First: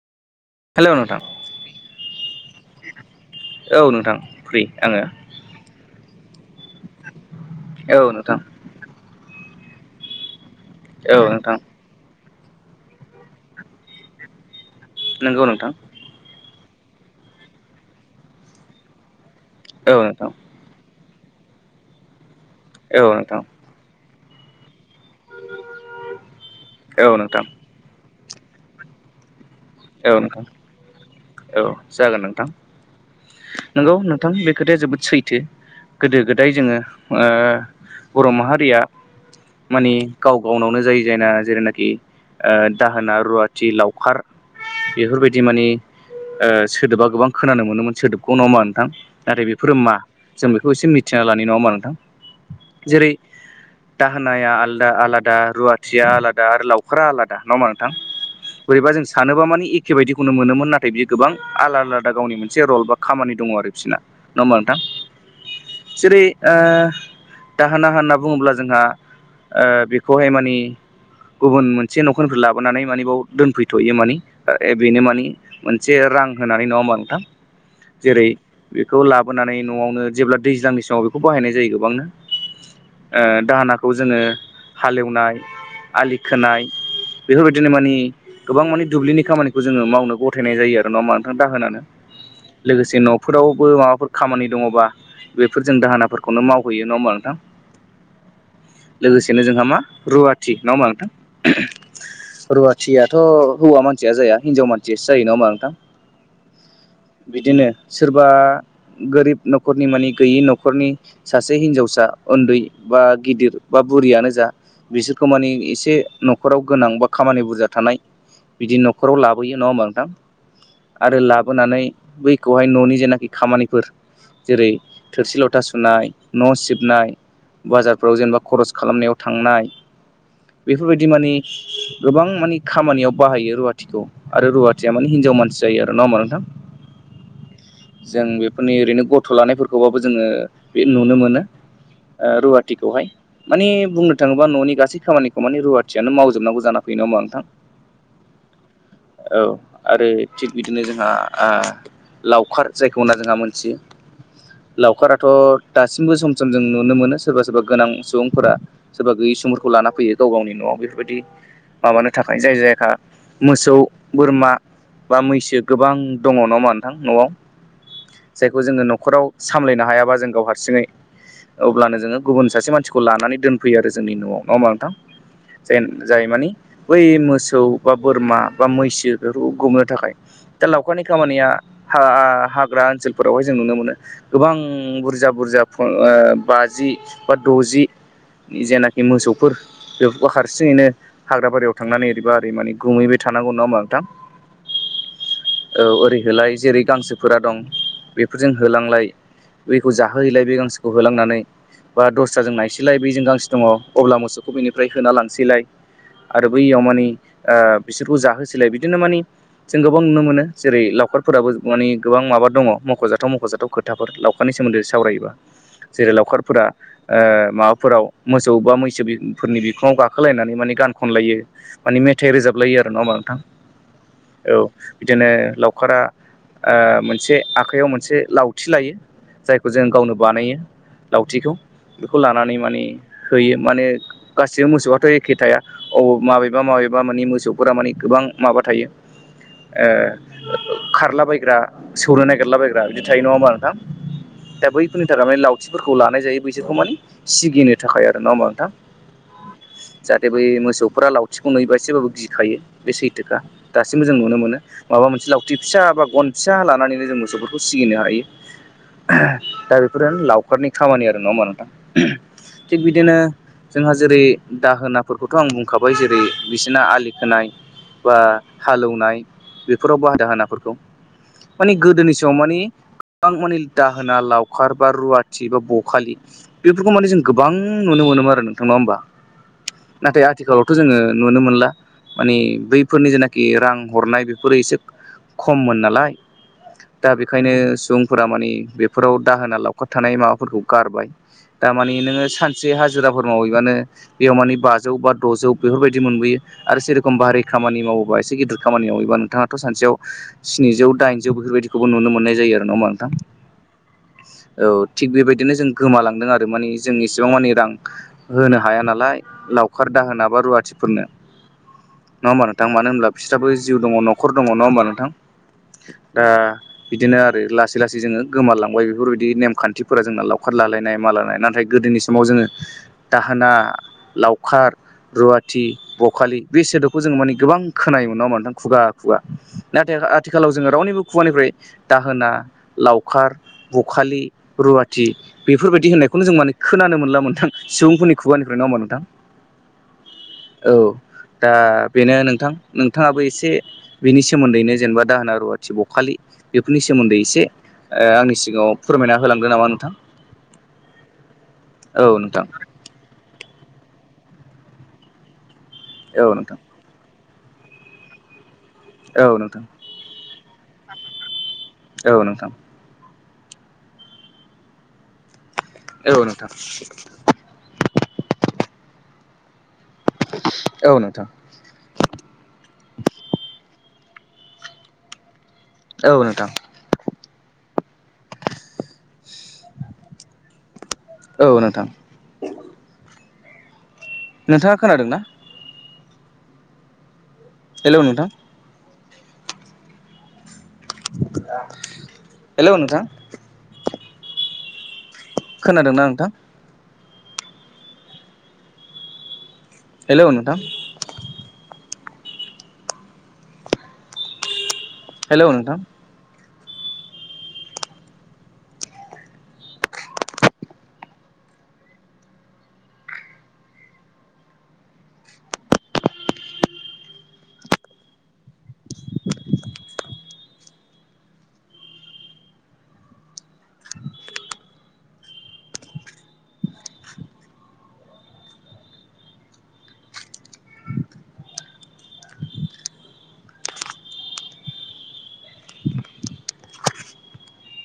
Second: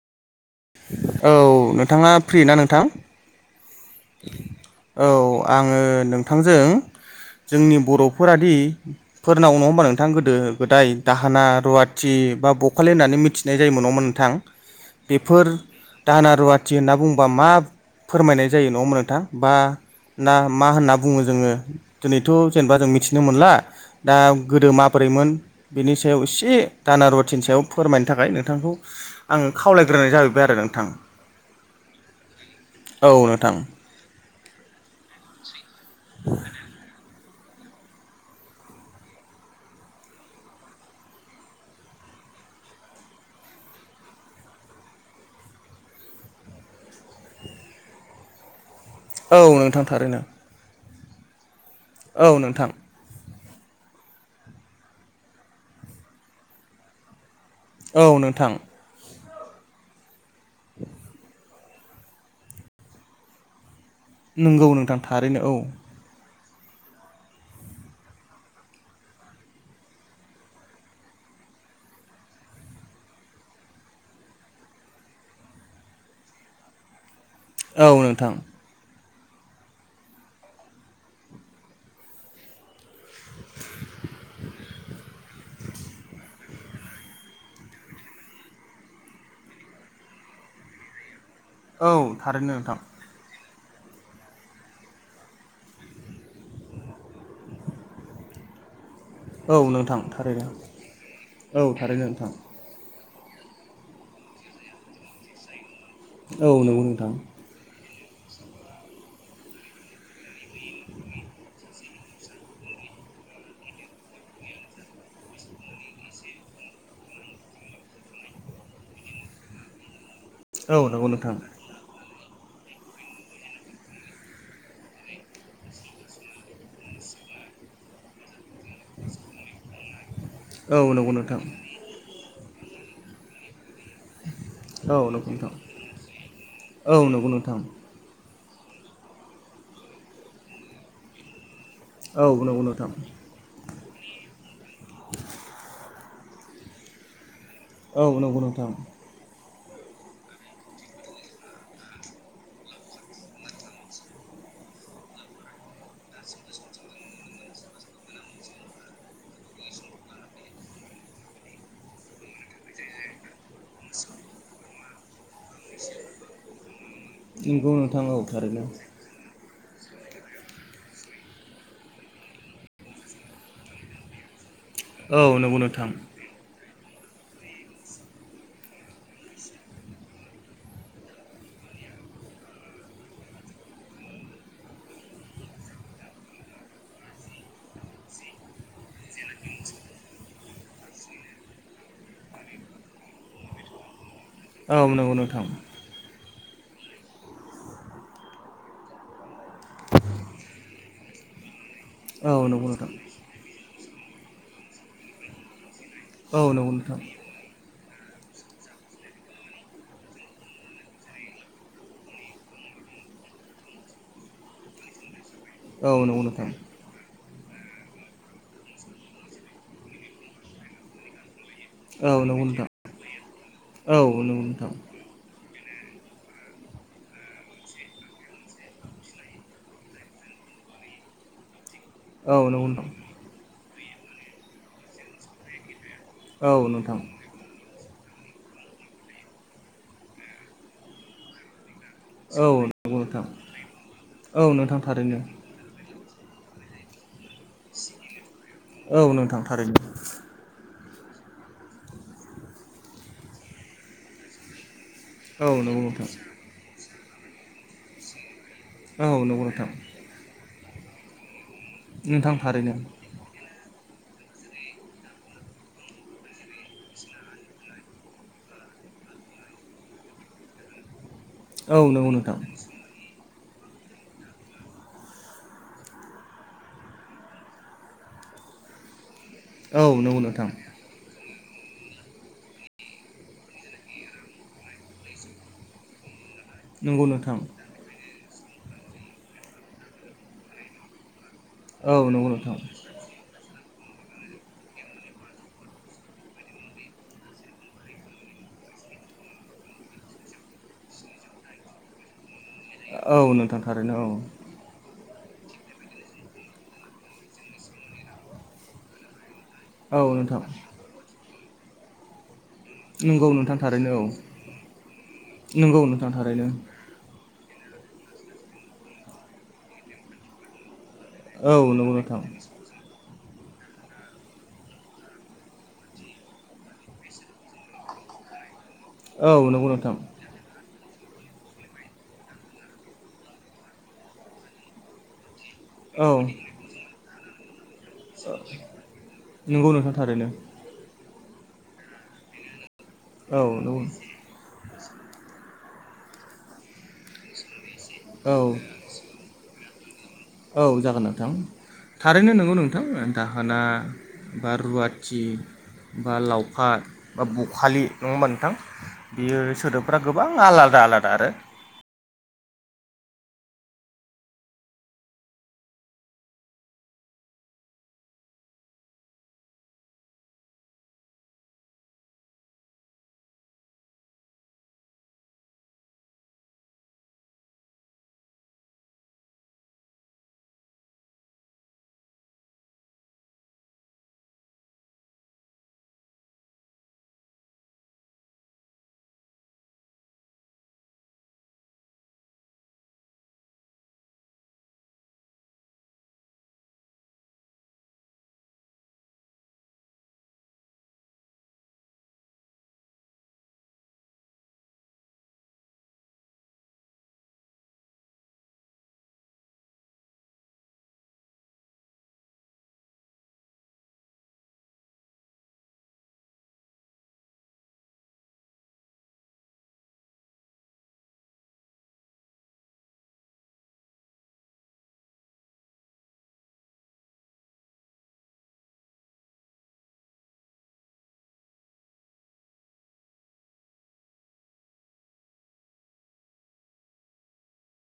Hello नोंथां औ नोंथाङा फ्रिना नोंथां? औ नोंथां फ्रि आङो। औ आङो नोंथांजों जोंनि औ नोंथां बर'फोरादि फोरनाव नङा हबा नोंथां गोदो गोदाय औ दाहोना नोंथां रुवा थि बा बखालि होननानै मिथिनाय जायोमोन नङा होबा नोंथां बेफोर नंगौ नोंथां दाहाना रुवाथि होनना बुंङबा मा फोरमायनाय जायो नङोन नोंथां बा औ नोंथां ना मा होनना बुङो जोङो दिनैथ' जेनेबा जों औ मिथिनो नोंथां मोनला दा गोदो मा माब्रैमोन बिनि सायाव एसे औ दानारुवाथिनि नोंथां सायाव फोरमायनो थाखाय नोंथांखौ आं खावलायग्रोनाय जाहैबाय आरो नोंथां औ औ नों नोंगौ नोंथां बे खोथाया जोबोद सैथो। गोदो गोदाय जोङो ओ बर' माहारिया मानि गाव गावनावनो जायो जायना जेरनाखि दाहोना रुवाथि लावखार बेफोरबायदि मानि ओ सोदोबा खोनानो मोनोमोन सोदोबखौ नङा होनबा नोंथां? औ नाथाय बेफोरो नोंथां मा थारैनो जों बेखौ एसे मिथिना लानाय नङा होनबा नोंथां। औ नोंथां जेरै दाहोना आलदा आलादा रुवाथिया आलादा आरो लाव खारा आलादा नङा होनबा नोंथां? औ नोंथां बोरैबा जों सानोबा मानि एखे बायदिखौनो मोनोमोन नाथाय बियो गोबां आलादा आलदा गावनि मोनसे रल बा खामानि दङ आरो बिसोरना नंगौ नङा नोंथां थारैनो औ होमबा जेरै ओ दाहोना होनना बुङोब्ला जोंहा ओ बेखौहाय मानि गुबुन मोनसे न'खरफोर लाबोनानै मानेबाव दोनफै थ'यो मानि ओ ओ बेनो मानि मोनसे रां होनानै नङा होमबा नोंथां? औ जेरै नोंथां बेखौ लाबोनानै न'आवनो जेब्ला दैज्लांनि समाव बेखौ बाहायनाय जायो गोबांनो। ओ दाहोनाखौ जोङो हालएवनाय आलि खोनाय बेफोरबायदिनो मानि गोबां मानि दुब्लिनि खामानिखौ जोङो मावनो गथायनाय जायो आरो नङा होनबा नोंथां दाहोनानो औ थारैनो नोंथां लोगोसे न'फोरावबो माबाफोर खामानि दङबा बेफोरजों दाहोनाफोर खौनो मावहैयो नङा होमबा नोंथां? लोगोसेनो जोंहा औ मा नोंथां थारैनो रुवाथि नङा होनबा नोंथां। औ थारैनो नोंथां रुवा थियाथ' हौवा मानसिया जाया हिनजाव मानसियासो जायो नङा होमबा नोंथां। औ नंगौ नोंथां। बिदिनो सोरबा गोरिब न'खरनि मानि गैयि न'खरनि सासे हिनजावसा। उन्दै बा गिदिर बा बुरियानो जा बिसोरखौ मानि एसे न'खराव गोनां बा खामानि बुरजा थानाय बिदि न'खराव लाबोयो नङा होमबा नोंथां औ नंगौ आरो नोंथां लाबोनानै बैखौहाय न'नि जेनाखि खामानिफोर जेरै थोरसि लथा सुनाय न' सिबनाय बाजारफ्राव जेनेबा ख'रस खालामनायाव थांनाय औ बेफोरबायदि नंगौ मानि नोंथां गोबां मानि खामानियाव बाहायो रुवा थिखौ आरो रुवाथियानो औ नंगौ हिनजाव मानसि नोंथां जायो आरो नङा होमबा नोंथां। औ नंगौ नोंथां जों बेफोरनि ओरैनो गथ' लानायफोरखौबाबो जोङो बे नुनो मोनो। ओ औ नंगौ नोंथां रुवाथिखौहाय। माने बुंनो थाङोबा न'नि गासै खामानिखौ माने रुवाथियानो मावजोबनांगौ जा फैयो नङा होनबा नोंथां? औ नंगौ नोंथां औ आरो थिग बिदिनो जोंहा आ लावखार जायखौ होनना जोंहा मोनथियो। लावखाराथ' दासिमबो सम सम जों नुनो मोनो सोरबा सोरबा गोनां सुबुंफोरा सोरबा गैयि सुमुरखौ लाना फैयो गाव गावनि न'आव बेफोरबायदि माबानो थाखाय जाय जायफ्रा मोसौ बोरमा बा मैसो गोबां दङ नङा होन नोंथां न'आव नंगौ नोंथां औ जायखौ थारैनो जोङो न'खराव सामलायनो हायाबा जों गाव हारसिङै अब्लानो जोङो गुबुन सासे मानसिखौ लानानै दोनफैयो आरो जोंनि न'आव नङा थां औ नंगौ नोंथां जाय-जाय मानि बै मोसौ बा बोरमा बा मैसो बेफोरखौ गुमनो थाखाय। दा लावखारनि खामानिया हा-हाग्रा ओनसोलफोराव जों नुनो मोनो गोबां बुरजा बुरजा बाजि बा द'जि जेनाखि मोसौफोर बेफोरखौ हारसिङैनो हाग्रा बारियाव थांनानै ओरैबा ओरै माने गुमैबाय थानांगौ नङा होनबा नोंथां? औ नंगौ नोंथां। औ ओरैहोलाय जेरै गांसोफोरा दं बेफोरजों होलांलाय बेखौ जाहोहैलाय बे गांसोखौ होलांनानै बा औ दस्राजों नंगौ नोंथां नायसैलाय बजों गांसो दङ अब्ला मोसौखौ बेनिफ्राय होना लांसैलाय। औ आरो नंगौ नोंथां बैयाव मानि बिसोरखौ जाहोसैलाय बिदिनो मानि जों गोबां नुनो मोनो जेरै लावखारफोराबो माने गोबां माबा दङ मख'जाथाव मख'जाथाव खोथाफोर लावखारनि सोमोन्दै सावरायोबा औ जेरै नंगौ नोंथां लावखारफोरा ओ माबाफोराव मोसौ बा मैसोफोरनि बिखुङाव गाखोलायनानै माने गान खनलायो। माने औ मेथाइ नंगौ रोजाबलायो नोंथां आरो नङा होमबा नोंथां औ नंगौ औ। नोंथां बिदिनो लावखारा ओ मोनसे आखाइयाव मोनसे लावथि लायो। जायखौ जों गावनो बानायो लावथिखौ। बेखौ औ लानानै नंगौ माने नोंथां होयो माने गासिबो मोसौआथ एखे थाया औ माबेबा औ माबेबा नोंथां माने मोसौ फोरा मानि गोबां माबा थायो ओ खारलाबायग्रा सौनो औ नागिरलाबायग्रा नंगौ बिदि थायो नोंथां नङा होमबा नोंथां औ दा नोंथां बैफोरनि थारैनो थाखाय माने लावथि फोरखौ लानाय जायो बैसोरखौ माने सिगिनो थाखाय आरो नङा होमबा नोंथां। औ नोंथां थारैनो। जे बै मोसौफ्रा लावथिखौ नुयोबा एसेबाबो गिखायो बे सैथोखा दासिमबो जों नुनो मोनो। माबा मोनसे औ लावथि नंगौ फिसा बा नोंथां गन फिसा लानानैनो जों मोसौफोरखौ सिगिनो हायो। औ नंगौ नोंथां दा बेफोरो लावखारनि खामानि आरो नङा होमबा नोंथां नोंथां थारैनो थिग बिदिनो जोंहा जेरै दाहोनाफोरखौथ आं बुंखाबाय जेरै बिसोरना आलि खोनाय बा हालेवनाय बेफोराव बा दाहोना फोरखौ माने औ नंगौ गोदोनि समाव नोंथां माने गोबां माने दाहोना लावखार बा रुवाथि बा बखालि बेफोरखौ माने जों गोबां नुनो मोनोमोन आरो नोंथां नङा होमबा औ नंगौ नाथाय नोंथां आथिखालावथ' खौ जोङो नुनो मोनला माने बैफोरनि जेनाखि रां हरनाय बेफोरो एसे खममोन नालाय नंगौ दा नोंथां बेखायनो सुबुंफोरा माने बेफोराव दाहोना लावखार थानाय माबाफोरखौ गारबाय। दा माने औ नोङो नंगौ नोंथां सानसे हाजिराफोर मावहैबानो बेयाव माने बा जौ बा द'जौ बेफोरबायदि मोनबोयो। आरो जेरखम भारि खामानि मावोबा एसे गिदिर खामानि मावहैबा नोंथाङाथ सानसेयाव स्निजौ दाइनजौ बेफोरबायदिखौबो नुनो मोननाय जायो आरो नङा होमबा नोंथां? औ थारैनो औ औ थिग बेबायदिनो जों गोमालांदों आरो मानि जों एसेबां मानि रां होनो हाया नालाय। लावखार औ दाहोना बा नोंथां रुवाथिफोरनो। नङा होमबा नोंथां मानो होनब्ला नंगौ बिस्राबो नोंथां जिउ थारैनो दङ औ नखर दङ नङा होमबा नोंथां? नंगौ नोंथां दा थारैनो। बिदिनो आरो लासै लासै जोङो गोमालांबाय बेफोरबायदि नेमखान्थिफोरा जोंना लावखार लालायनाय मा लानाय औ नाथाय नंगौ गोदोनि नोंथां समाव जोङो दाहोना खार रुवाथि बखालि बे सोदोबखौ जोङो माने गोबां खोनायोमोनो नङा होमबा नोंथां खुगा खुगा औ नंगौ नोंथां नाथाय आथिखालाव जोङो रावनिबो खुगानिफ्राय दाहोना लावखार बखालि रुवाथि बेफोरबायदि औ होननायखौनो जों माने खोनानो मोनला मोनथां सुबुंफोरनि खुगानिफ्राय नङा होनबा नोंथां नोंगौ नोंथां थारैनो औ दा बेनो नोंथां नोंथाङाबो औ एसे नंगौ बिनि सो सोमोन्दैनो जेनेबा दाहोना रुवाथि बखालि बेफोरनि सोमोन्दै एसे ओ आंनि औ सिगाङाव फोरमायना होलांदो नामा नोंथां औ जागोन नोंथां थारैनो नंगौ नोंथां थां दाहोना बा रुवाथि बा औ नोंथां लावखार बा बखालि नङा होमबा नोंथां औ बियो नोंथां सोदोबफ्रा गोबां आलादा आलादा आरो औ नोंथां औ‌ नोंथां औ नोंथां औ नोंथां औ नोंथां नोंथाङा खोनादों ना हेलौ नोंथां हेलौ नोंथां खोनादोंना नोंथां हेलौ नोंथां हेलौ नोथां